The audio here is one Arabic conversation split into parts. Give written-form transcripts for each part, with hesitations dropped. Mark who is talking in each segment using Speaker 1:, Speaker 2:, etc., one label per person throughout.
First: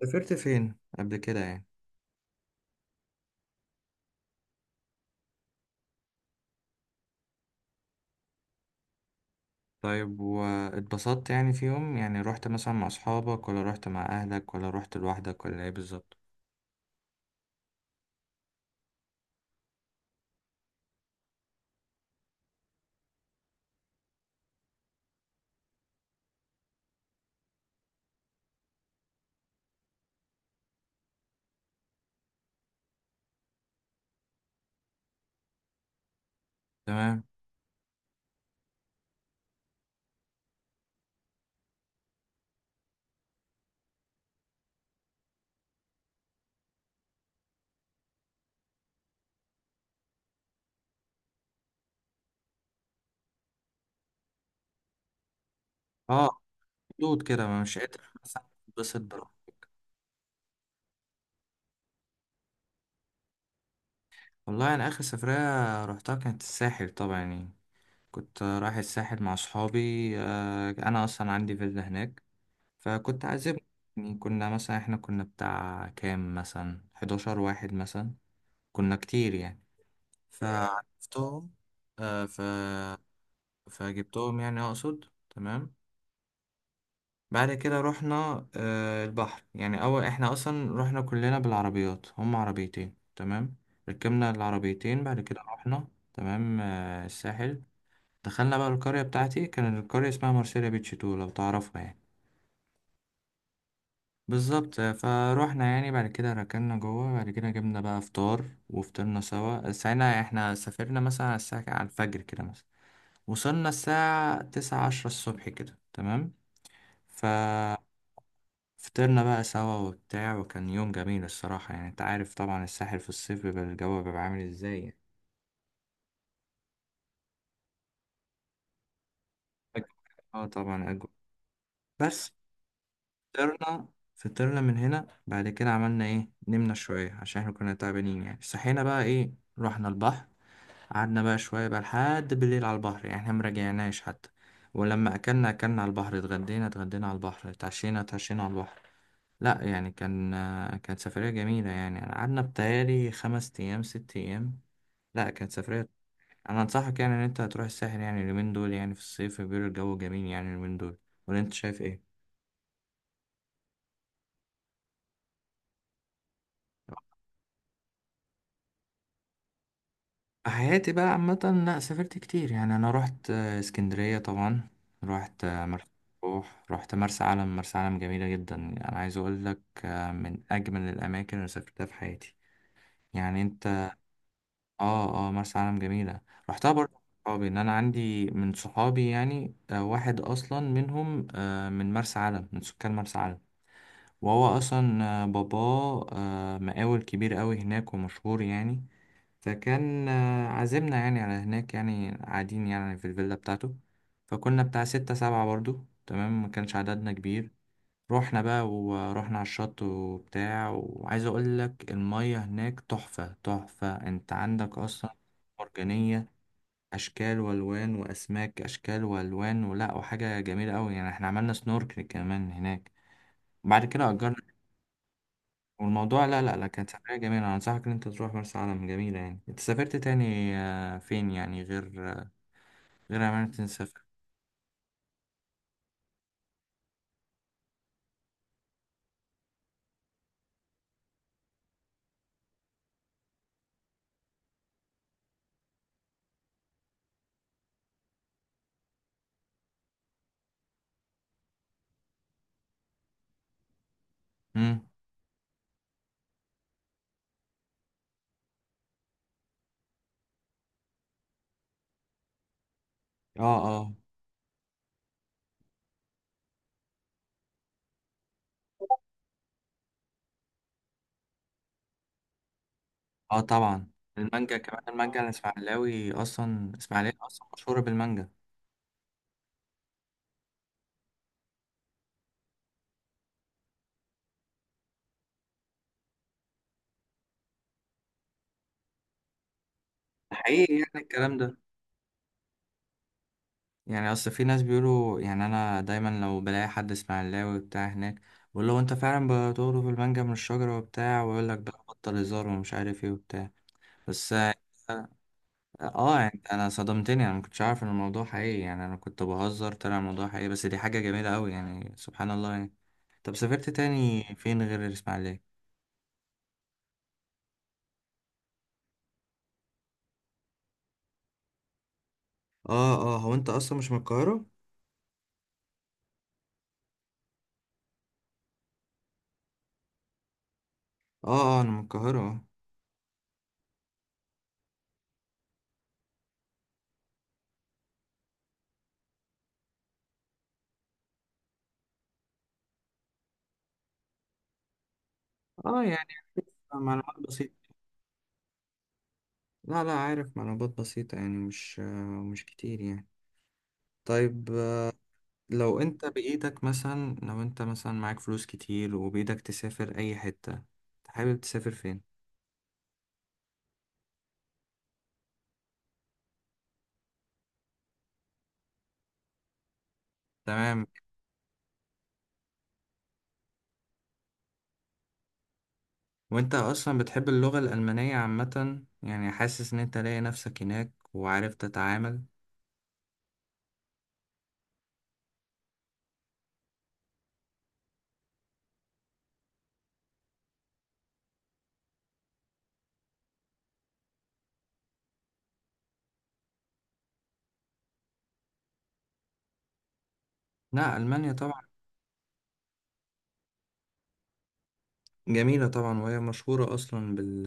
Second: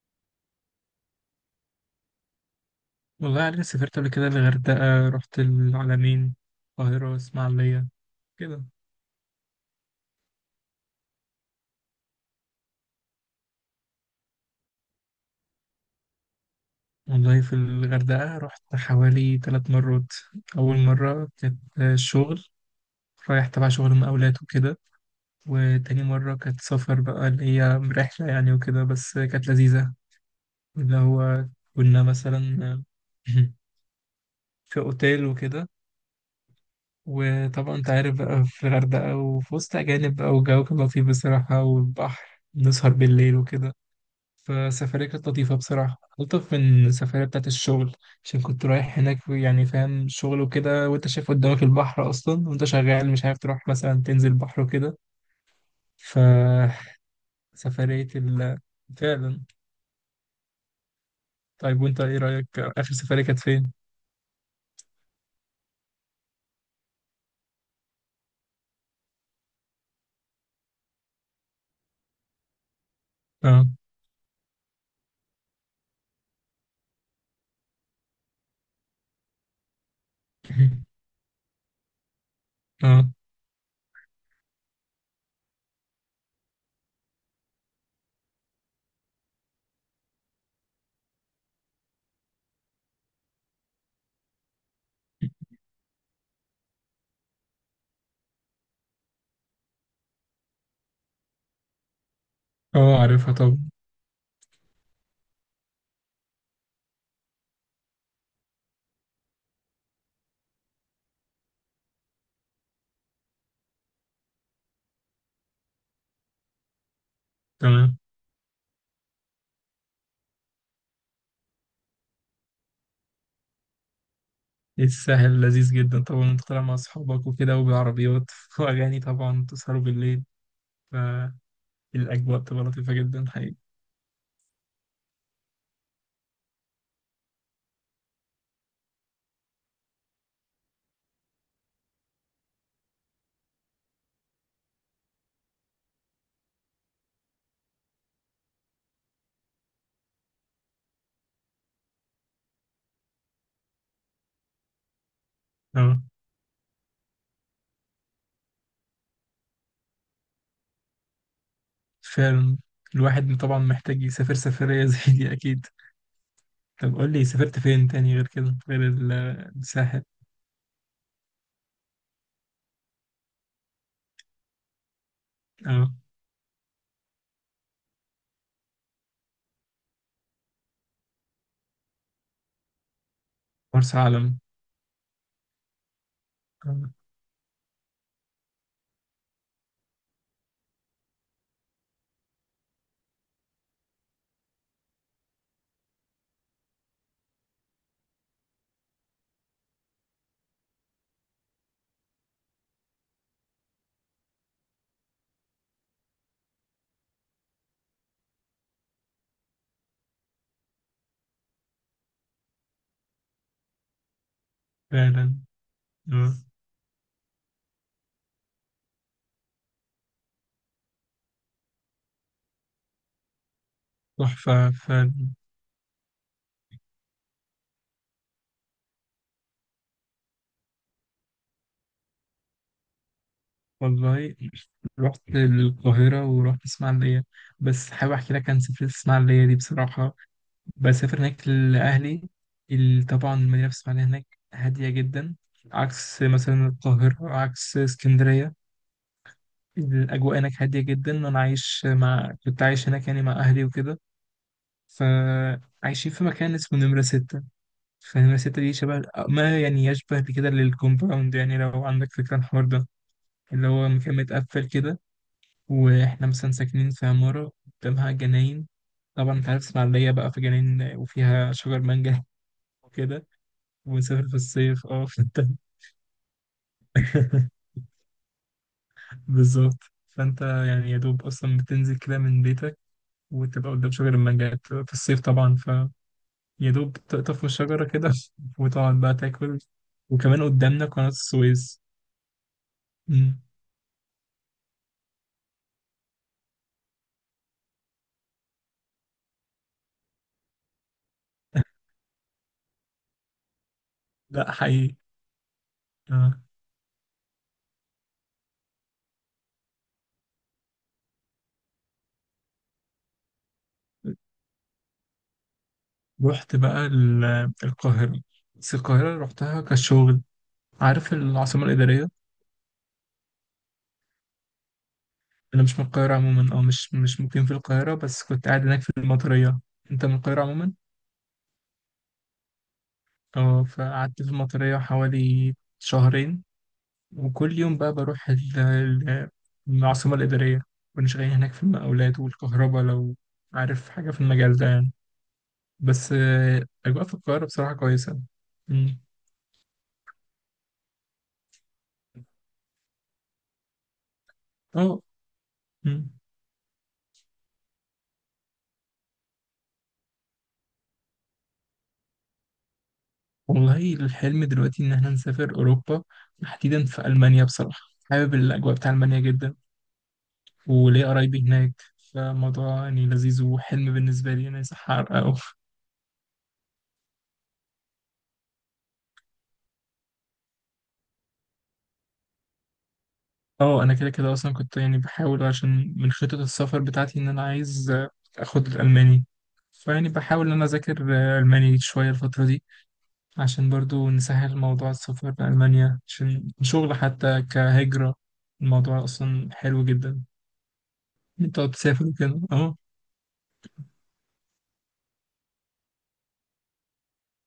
Speaker 1: سافرت فين قبل كده يعني؟
Speaker 2: والله أنا سافرت قبل كده الغردقة، رحت العلمين، القاهرة، اسماعيلية كده.
Speaker 1: طيب واتبسطت؟ يعني في يوم يعني رحت مثلا مع اصحابك ولا رحت مع اهلك ولا رحت لوحدك ولا ايه بالظبط؟
Speaker 2: والله في الغردقة رحت حوالي 3 مرات. أول مرة كانت شغل، رايح تبع شغل مقاولات وكده. وتاني مرة كانت سفر بقى، اللي هي رحلة يعني وكده، بس كانت لذيذة. اللي هو كنا مثلا في أوتيل وكده.
Speaker 1: تمام.
Speaker 2: وطبعا أنت عارف بقى، في الغردقة وفي وسط أجانب بقى، والجو كان لطيف بصراحة، والبحر نسهر بالليل وكده. فسفرية كانت لطيفة بصراحة، ألطف من السفرية بتاعت الشغل. عشان كنت رايح هناك يعني فاهم شغل وكده، وأنت شايف قدامك البحر أصلا وأنت شغال، مش عارف تروح مثلا تنزل البحر وكده.
Speaker 1: اه،
Speaker 2: فسفرية.
Speaker 1: حدود كده، ما
Speaker 2: ال
Speaker 1: مش قادر مثلا اتبسط براحتي.
Speaker 2: فعلا. طيب وأنت إيه رأيك آخر سفرية كانت فين؟
Speaker 1: والله انا اخر سفرية رحتها كانت الساحل طبعا يعني. كنت رايح الساحل مع اصحابي. انا اصلا عندي فيلا هناك، فكنت عازب.
Speaker 2: أه.
Speaker 1: يعني كنا مثلا، احنا كنا بتاع كام، مثلا 11 واحد مثلا. كنا كتير يعني، فعرفتهم. آه، ف
Speaker 2: أه،
Speaker 1: فجبتهم يعني اقصد. تمام. بعد كده رحنا البحر يعني. اول احنا اصلا رحنا كلنا بالعربيات، هم عربيتين، تمام. ركبنا العربيتين، بعد كده رحنا. تمام. الساحل. دخلنا بقى القرية بتاعتي، كان القرية اسمها مارسيليا بيتش تو، لو تعرفها يعني.
Speaker 2: أه، عارفها طبعا.
Speaker 1: بالظبط. فروحنا يعني، بعد كده ركننا جوه، بعد كده جبنا بقى فطار وفطرنا سوا. ساعتها احنا سافرنا مثلا على الساعة، على الفجر كده مثلا. وصلنا الساعة تسعة، عشرة الصبح كده، تمام. ف
Speaker 2: تمام.
Speaker 1: فطرنا بقى سوا وبتاع، وكان يوم جميل الصراحة يعني. انت عارف طبعا الساحل في الصيف بيبقى الجو بيبقى عامل ازاي
Speaker 2: إيه
Speaker 1: يعني.
Speaker 2: الساحل لذيذ جدا، طبعا أنت طالع مع أصحابك وكده وبالعربيات وأغاني، طبعا تسهروا
Speaker 1: أجو-
Speaker 2: بالليل.
Speaker 1: اه طبعا اجو. بس
Speaker 2: فالأجواء بتبقى لطيفة جدا، حقيقي.
Speaker 1: فطرنا. فطرنا من هنا بعد كده عملنا ايه؟ نمنا شوية عشان احنا كنا تعبانين يعني. صحينا بقى ايه؟ رحنا البحر. قعدنا بقى شوية بقى لحد بالليل على البحر يعني، احنا مراجعناش حتى. ولما أكلنا، أكلنا على البحر، اتغدينا اتغدينا على البحر، اتعشينا اتعشينا على البحر. لا يعني كان، كانت سفرية جميلة يعني. أنا قعدنا بتهيألي خمس أيام، ست أيام. لا كانت سفرية.
Speaker 2: آه.
Speaker 1: أنا أنصحك يعني إن أنت هتروح الساحل يعني اليومين دول، يعني في الصيف بيقولوا الجو جميل يعني اليومين دول. ولا أنت شايف إيه؟
Speaker 2: فعلا. الواحد طبعا محتاج يسافر سفرية زي دي، أكيد. طب قول لي سافرت فين تاني غير كده، غير الساحل.
Speaker 1: حياتي بقى عامة، لا سافرت كتير يعني. أنا رحت اسكندرية طبعا. رحت مرسى
Speaker 2: اه.
Speaker 1: مطروح. رحت مرسى علم. مرسى علم جميلة جدا يعني. أنا عايز أقول لك من أجمل الأماكن اللي سافرتها في حياتي. يعني أنت.
Speaker 2: مرسى علم.
Speaker 1: آه آه مرسى علم جميلة. رحتها
Speaker 2: آه،
Speaker 1: برضه مع صحابي. إن أنا عندي من صحابي يعني واحد أصلا منهم، من مرسى علم، من سكان مرسى علم. وهو أصلا باباه مقاول كبير أوي هناك ومشهور يعني. فكان عازمنا يعني على هناك، يعني قاعدين يعني في الفيلا بتاعته. فكنا بتاع ستة سبعة برضو، تمام، ما كانش عددنا كبير. رحنا بقى ورحنا على الشط وبتاع، وعايز اقول لك المية هناك تحفة تحفة. انت عندك اصلا
Speaker 2: فعلا.
Speaker 1: مرجانية،
Speaker 2: آه،
Speaker 1: اشكال والوان واسماك، اشكال والوان ولا وحاجة جميلة قوي يعني. احنا عملنا سنوركل كمان هناك، وبعد كده اجرنا.
Speaker 2: تحفة فعلا.
Speaker 1: والموضوع لا لا لا كانت سفرية جميلة. أنا أنصحك إن أنت تروح مرسى علم جميلة يعني. أنت سافرت تاني فين يعني؟ غير أمانة سافر.
Speaker 2: والله رحت القاهرة ورحت اسماعيلية، بس حابب أحكي لك عن سفرية اسماعيلية دي بصراحة. بسافر هناك لأهلي. طبعا المدينة في اسماعيلية هناك هادية جدا. عكس مثلا القاهرة، عكس اسكندرية. الأجواء هناك هادية جدا. أنا عايش مع كنت عايش هناك يعني مع أهلي وكده.
Speaker 1: أمم.
Speaker 2: فعايشين في مكان اسمه نمرة ستة. فنمرة ستة دي شبه، ما يعني يشبه بكده للكومباوند، يعني لو عندك فكرة عن الحوار ده.
Speaker 1: أه.
Speaker 2: اللي هو
Speaker 1: أه.
Speaker 2: مكان متقفل كده. وإحنا مثلا ساكنين في عمارة، قدامها جناين. طبعا أنت عارف اسماعيلية بقى، في جناين وفيها شجر مانجا وكده.
Speaker 1: أه طبعا
Speaker 2: ونسافر في
Speaker 1: المانجا، كمان
Speaker 2: الصيف، اه
Speaker 1: المانجا
Speaker 2: فانت.
Speaker 1: الإسماعيلاوي. أصلا إسماعيلية أصلا مشهورة بالمانجا.
Speaker 2: بالظبط. فانت يعني يا دوب اصلا بتنزل كده من بيتك، وتبقى قدام شجر المانجا في الصيف، طبعا فيا دوب تقطف من الشجرة كده وتقعد بقى تاكل. وكمان
Speaker 1: حقيقي
Speaker 2: قدامنا
Speaker 1: يعني
Speaker 2: قناة
Speaker 1: الكلام ده.
Speaker 2: السويس. مم.
Speaker 1: يعني أصل في ناس بيقولوا يعني، أنا دايما لو بلاقي حد إسماعيلاوي بتاع هناك، بقول له أنت فعلا بتقرب المانجا من الشجرة وبتاع، ويقول لك بقى بطل هزار ومش عارف إيه وبتاع. بس.
Speaker 2: لا، حقيقي.
Speaker 1: اه
Speaker 2: آه.
Speaker 1: يعني انا صدمتني. انا ما كنتش عارف ان الموضوع حقيقي يعني. انا كنت بهزر، طلع الموضوع حقيقي. بس دي حاجة جميلة قوي يعني، سبحان الله يعني. طب سافرت تاني فين غير الاسماعيلية؟
Speaker 2: رحت بقى القاهرة، بس القاهرة رحتها كشغل. عارف العاصمة الإدارية.
Speaker 1: اه اه، هو انت اصلا مش من القاهرة؟
Speaker 2: أنا مش من القاهرة عموما، أو مش مقيم في القاهرة، بس كنت قاعد هناك في المطرية. أنت من القاهرة عموما.
Speaker 1: اه اه، انا من القاهرة، اه.
Speaker 2: أه. فقعدت في المطرية حوالي شهرين، وكل يوم بقى بروح العاصمة الإدارية. كنا شغالين هناك في المقاولات والكهرباء، لو عارف حاجة في المجال ده يعني.
Speaker 1: اه يعني
Speaker 2: بس أجواء في
Speaker 1: معلومات
Speaker 2: القاهرة
Speaker 1: بسيطة.
Speaker 2: بصراحة كويسة. مم.
Speaker 1: لا لا عارف معلومات بسيطة، يعني مش كتير يعني. طيب
Speaker 2: اه.
Speaker 1: لو انت
Speaker 2: مم.
Speaker 1: بإيدك مثلا، لو انت مثلا معاك فلوس كتير وبإيدك تسافر اي حتة، حابب تسافر فين؟
Speaker 2: والله الحلم دلوقتي إن احنا نسافر أوروبا، تحديدا في ألمانيا بصراحة. حابب الأجواء بتاع ألمانيا جدا.
Speaker 1: تمام.
Speaker 2: وليا قرايبي هناك. فالموضوع يعني لذيذ وحلم بالنسبة لي، أنا يصح أحققه.
Speaker 1: وانت اصلا بتحب اللغة الألمانية عامة يعني؟ حاسس ان انت لاقي نفسك هناك وعارف تتعامل؟
Speaker 2: اه، انا كده كده اصلا كنت يعني بحاول، عشان من خطط السفر بتاعتي ان انا عايز اخد الالماني. فيعني بحاول ان انا اذاكر الماني شويه الفتره دي، عشان برضو نسهل موضوع السفر لالمانيا، عشان شغل حتى كهجره. الموضوع اصلا حلو جدا.
Speaker 1: لا، ألمانيا
Speaker 2: إن انت
Speaker 1: طبعا
Speaker 2: تقعد تسافر وكده. اه.
Speaker 1: جميلة طبعا. وهي مشهورة اصلا بال...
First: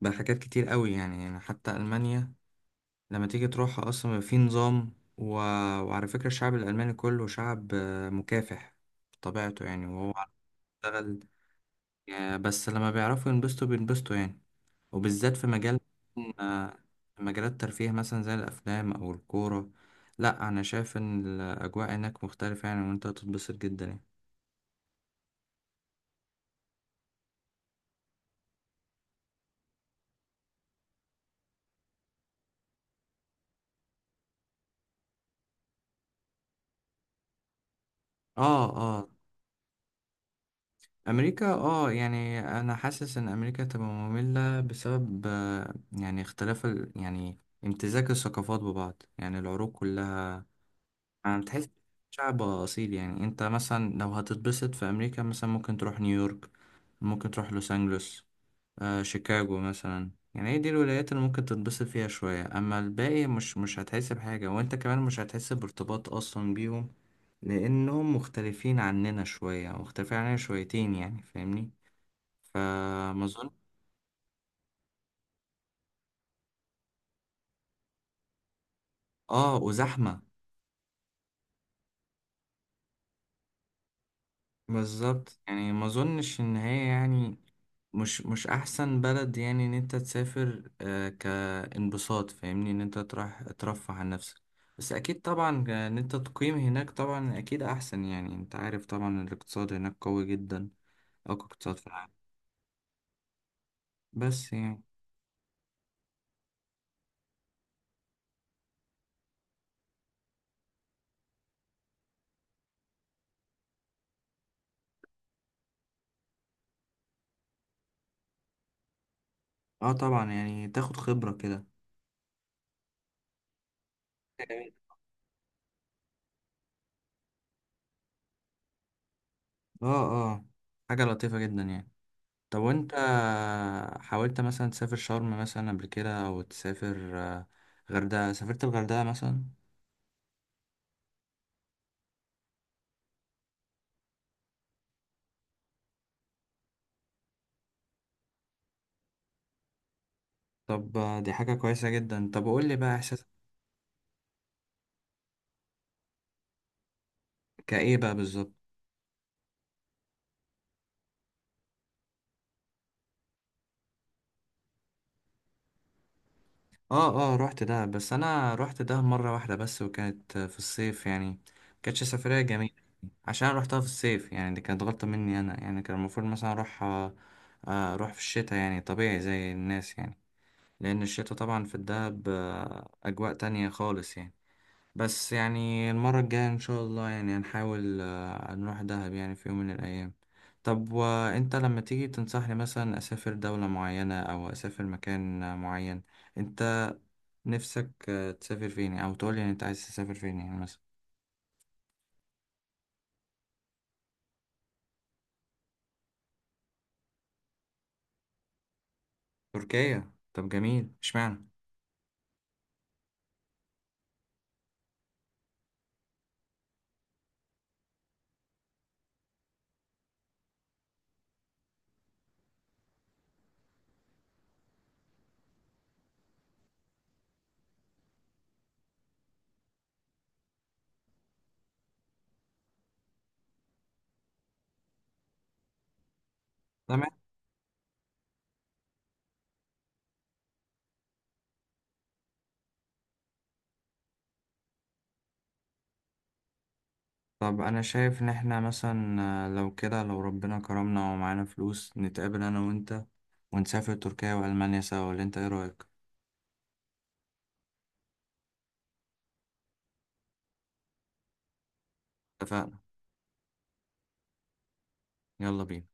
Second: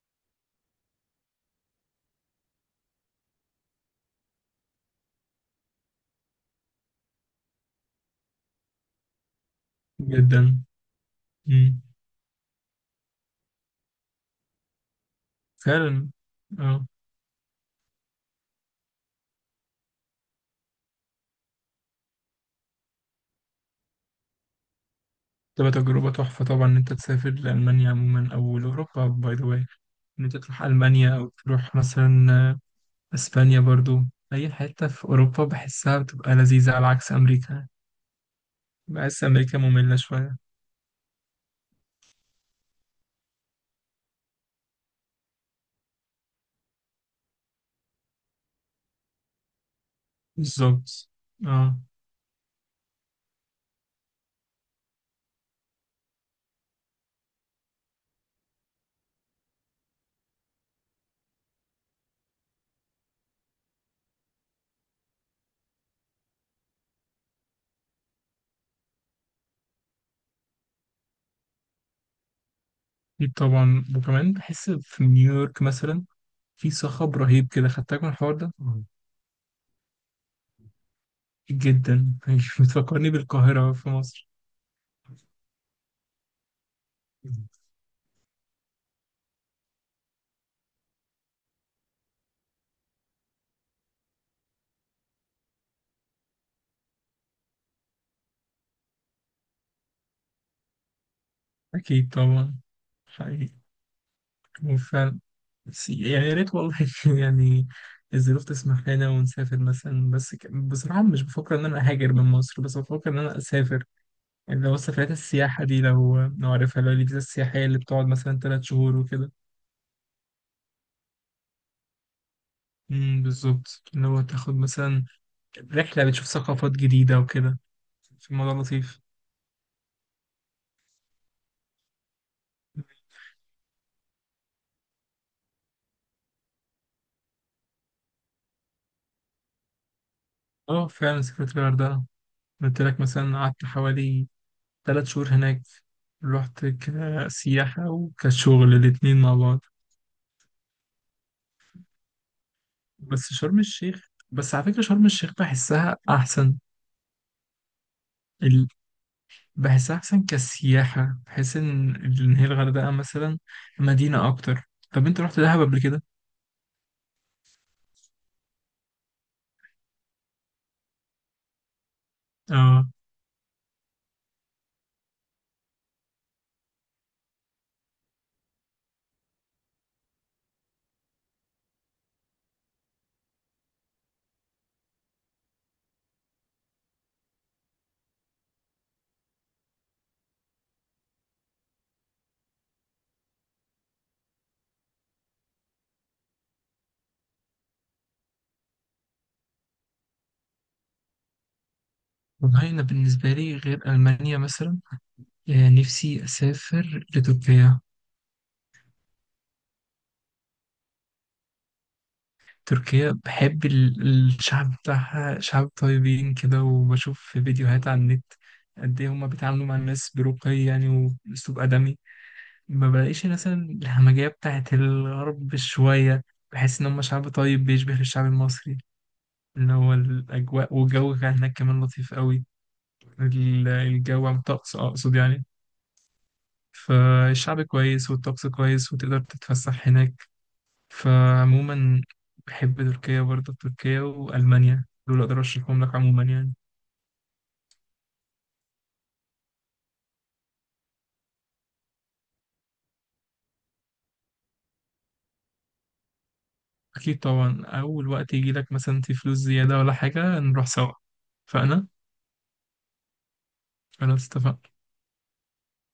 Speaker 1: بحاجات كتير قوي يعني. يعني حتى ألمانيا لما تيجي تروحها اصلا بيبقى في نظام و... وعلى فكرة الشعب الألماني كله شعب مكافح بطبيعته يعني. وهو عارف
Speaker 2: جدا.
Speaker 1: يشتغل
Speaker 2: مم.
Speaker 1: يعني. بس لما بيعرفوا ينبسطوا بينبسطوا يعني، وبالذات في مجال
Speaker 2: فعلا.
Speaker 1: آه،
Speaker 2: اه.
Speaker 1: في مجالات الترفيه مثلا زي الأفلام أو الكورة. لأ أنا شايف إن الأجواء هناك مختلفة يعني، وأنت هتتبسط جدا يعني.
Speaker 2: تبقى تجربه تحفه طبعا، ان انت تسافر لالمانيا عموما او لاوروبا باي ذا واي. ان انت تروح المانيا او تروح مثلا اسبانيا برضو. اي حتة في اوروبا بحسها بتبقى لذيذة، على عكس امريكا.
Speaker 1: آه آه.
Speaker 2: بحس امريكا مملة شوية.
Speaker 1: أمريكا. آه يعني أنا حاسس إن أمريكا تبقى مملة بسبب يعني اختلاف ال... يعني امتزاج الثقافات ببعض، يعني العروق كلها.
Speaker 2: بالظبط.
Speaker 1: أنا بتحس
Speaker 2: اه.
Speaker 1: شعب أصيل يعني. أنت مثلا لو هتتبسط في أمريكا مثلا، ممكن تروح نيويورك، ممكن تروح لوس أنجلوس، آه شيكاغو مثلا. يعني هي دي الولايات اللي ممكن تتبسط فيها شوية. أما الباقي مش هتحس بحاجة، وأنت كمان مش هتحس بارتباط أصلا بيهم، لأنهم مختلفين عننا شوية، مختلفين عننا شويتين يعني، فاهمني. فما
Speaker 2: أكيد
Speaker 1: أظن.
Speaker 2: طبعا، وكمان بحس في نيويورك مثلا في صخب رهيب كده، خدتك من الحوار ده. مم.
Speaker 1: آه وزحمة.
Speaker 2: جدا بتفكرني بالقاهرة في مصر.
Speaker 1: بالظبط. يعني ما اظنش ان هي
Speaker 2: مم.
Speaker 1: يعني مش احسن بلد يعني، ان انت تسافر كانبساط، فاهمني، ان انت تروح ترفه عن نفسك. بس اكيد طبعا ان انت تقيم هناك طبعا اكيد احسن يعني. انت عارف طبعا الاقتصاد هناك قوي جدا، اقوى اقتصاد في العالم.
Speaker 2: اكيد طبعا. حقيقي.
Speaker 1: بس يعني.
Speaker 2: وفعلا. بس يعني يا ريت والله يعني الظروف تسمح لنا ونسافر مثلا، بس بصراحة مش بفكر إن أنا أهاجر من مصر، بس بفكر إن أنا أسافر. اللي هو سفريات السياحة دي، لو عارفها، اللي هو الفيزا السياحية اللي بتقعد مثلا 3 شهور وكده.
Speaker 1: اه طبعا يعني تاخد خبرة كده.
Speaker 2: بالظبط. اللي هو تاخد
Speaker 1: جميل.
Speaker 2: مثلا رحلة، بتشوف ثقافات جديدة وكده. في الموضوع لطيف.
Speaker 1: اه. اه حاجة لطيفة جدا يعني. طب وانت حاولت مثلا تسافر شرم مثلا قبل كده، او تسافر غردقة؟ سافرت الغردقة مثلا؟
Speaker 2: اه، فعلا سافرت الغردقة. قلت لك مثلا قعدت حوالي 3 شهور هناك. رحت كسياحة وكشغل، الاتنين مع بعض.
Speaker 1: طب دي حاجة كويسة جدا. طب قول لي بقى، احساس
Speaker 2: بس شرم الشيخ، بس على فكرة شرم الشيخ بحسها أحسن.
Speaker 1: كايه بقى بالظبط؟
Speaker 2: بحس أحسن كسياحة. بحس إن هي الغردقة مثلا مدينة أكتر. طب أنت رحت دهب قبل كده؟
Speaker 1: اه اه. رحت ده، بس انا رحت ده مرة واحدة بس، وكانت في الصيف يعني. كانتش سفرية جميلة
Speaker 2: اه.
Speaker 1: عشان أنا رحتها في الصيف يعني. دي كانت غلطة مني انا يعني. كان المفروض مثلا اروح اروح في الشتاء يعني، طبيعي زي الناس يعني. لان الشتاء طبعا في الدهب اجواء تانية خالص يعني. بس يعني المرة الجاية إن شاء الله يعني هنحاول نروح دهب يعني في يوم من الأيام. طب وأنت لما تيجي تنصحني مثلا أسافر دولة معينة أو أسافر مكان معين، أنت نفسك تسافر فين؟ أو تقولي يعني أنت عايز تسافر فين يعني مثلا؟
Speaker 2: والله أنا بالنسبة لي غير ألمانيا مثلا، نفسي أسافر لتركيا.
Speaker 1: تركيا. طب جميل، اشمعنى؟
Speaker 2: تركيا بحب الشعب بتاعها، شعب طيبين كده، وبشوف في فيديوهات على النت قد إيه هما بيتعاملوا مع الناس برقي يعني، وأسلوب أدمي. ما بلاقيش مثلا الهمجية بتاعت الغرب شوية. بحس إن هما شعب طيب بيشبه الشعب المصري. اللي هو الأجواء، والجو كان هناك كمان لطيف قوي. الجو، عن الطقس أقصد يعني.
Speaker 1: تمام.
Speaker 2: فالشعب كويس والطقس كويس وتقدر تتفسح هناك. فعموما بحب تركيا برضه. تركيا وألمانيا دول أقدر أرشحهم لك عموما يعني.
Speaker 1: طب أنا شايف إن إحنا مثلا لو كده، لو ربنا كرمنا ومعانا فلوس نتقابل أنا وأنت ونسافر تركيا وألمانيا سوا، ولا أنت إيه رأيك؟
Speaker 2: أكيد طبعا، أول وقت يجي لك مثلا في فلوس زيادة ولا حاجة نروح سوا. فأنا.
Speaker 1: اتفقنا.
Speaker 2: خلاص، اتفقنا.
Speaker 1: يلا بينا.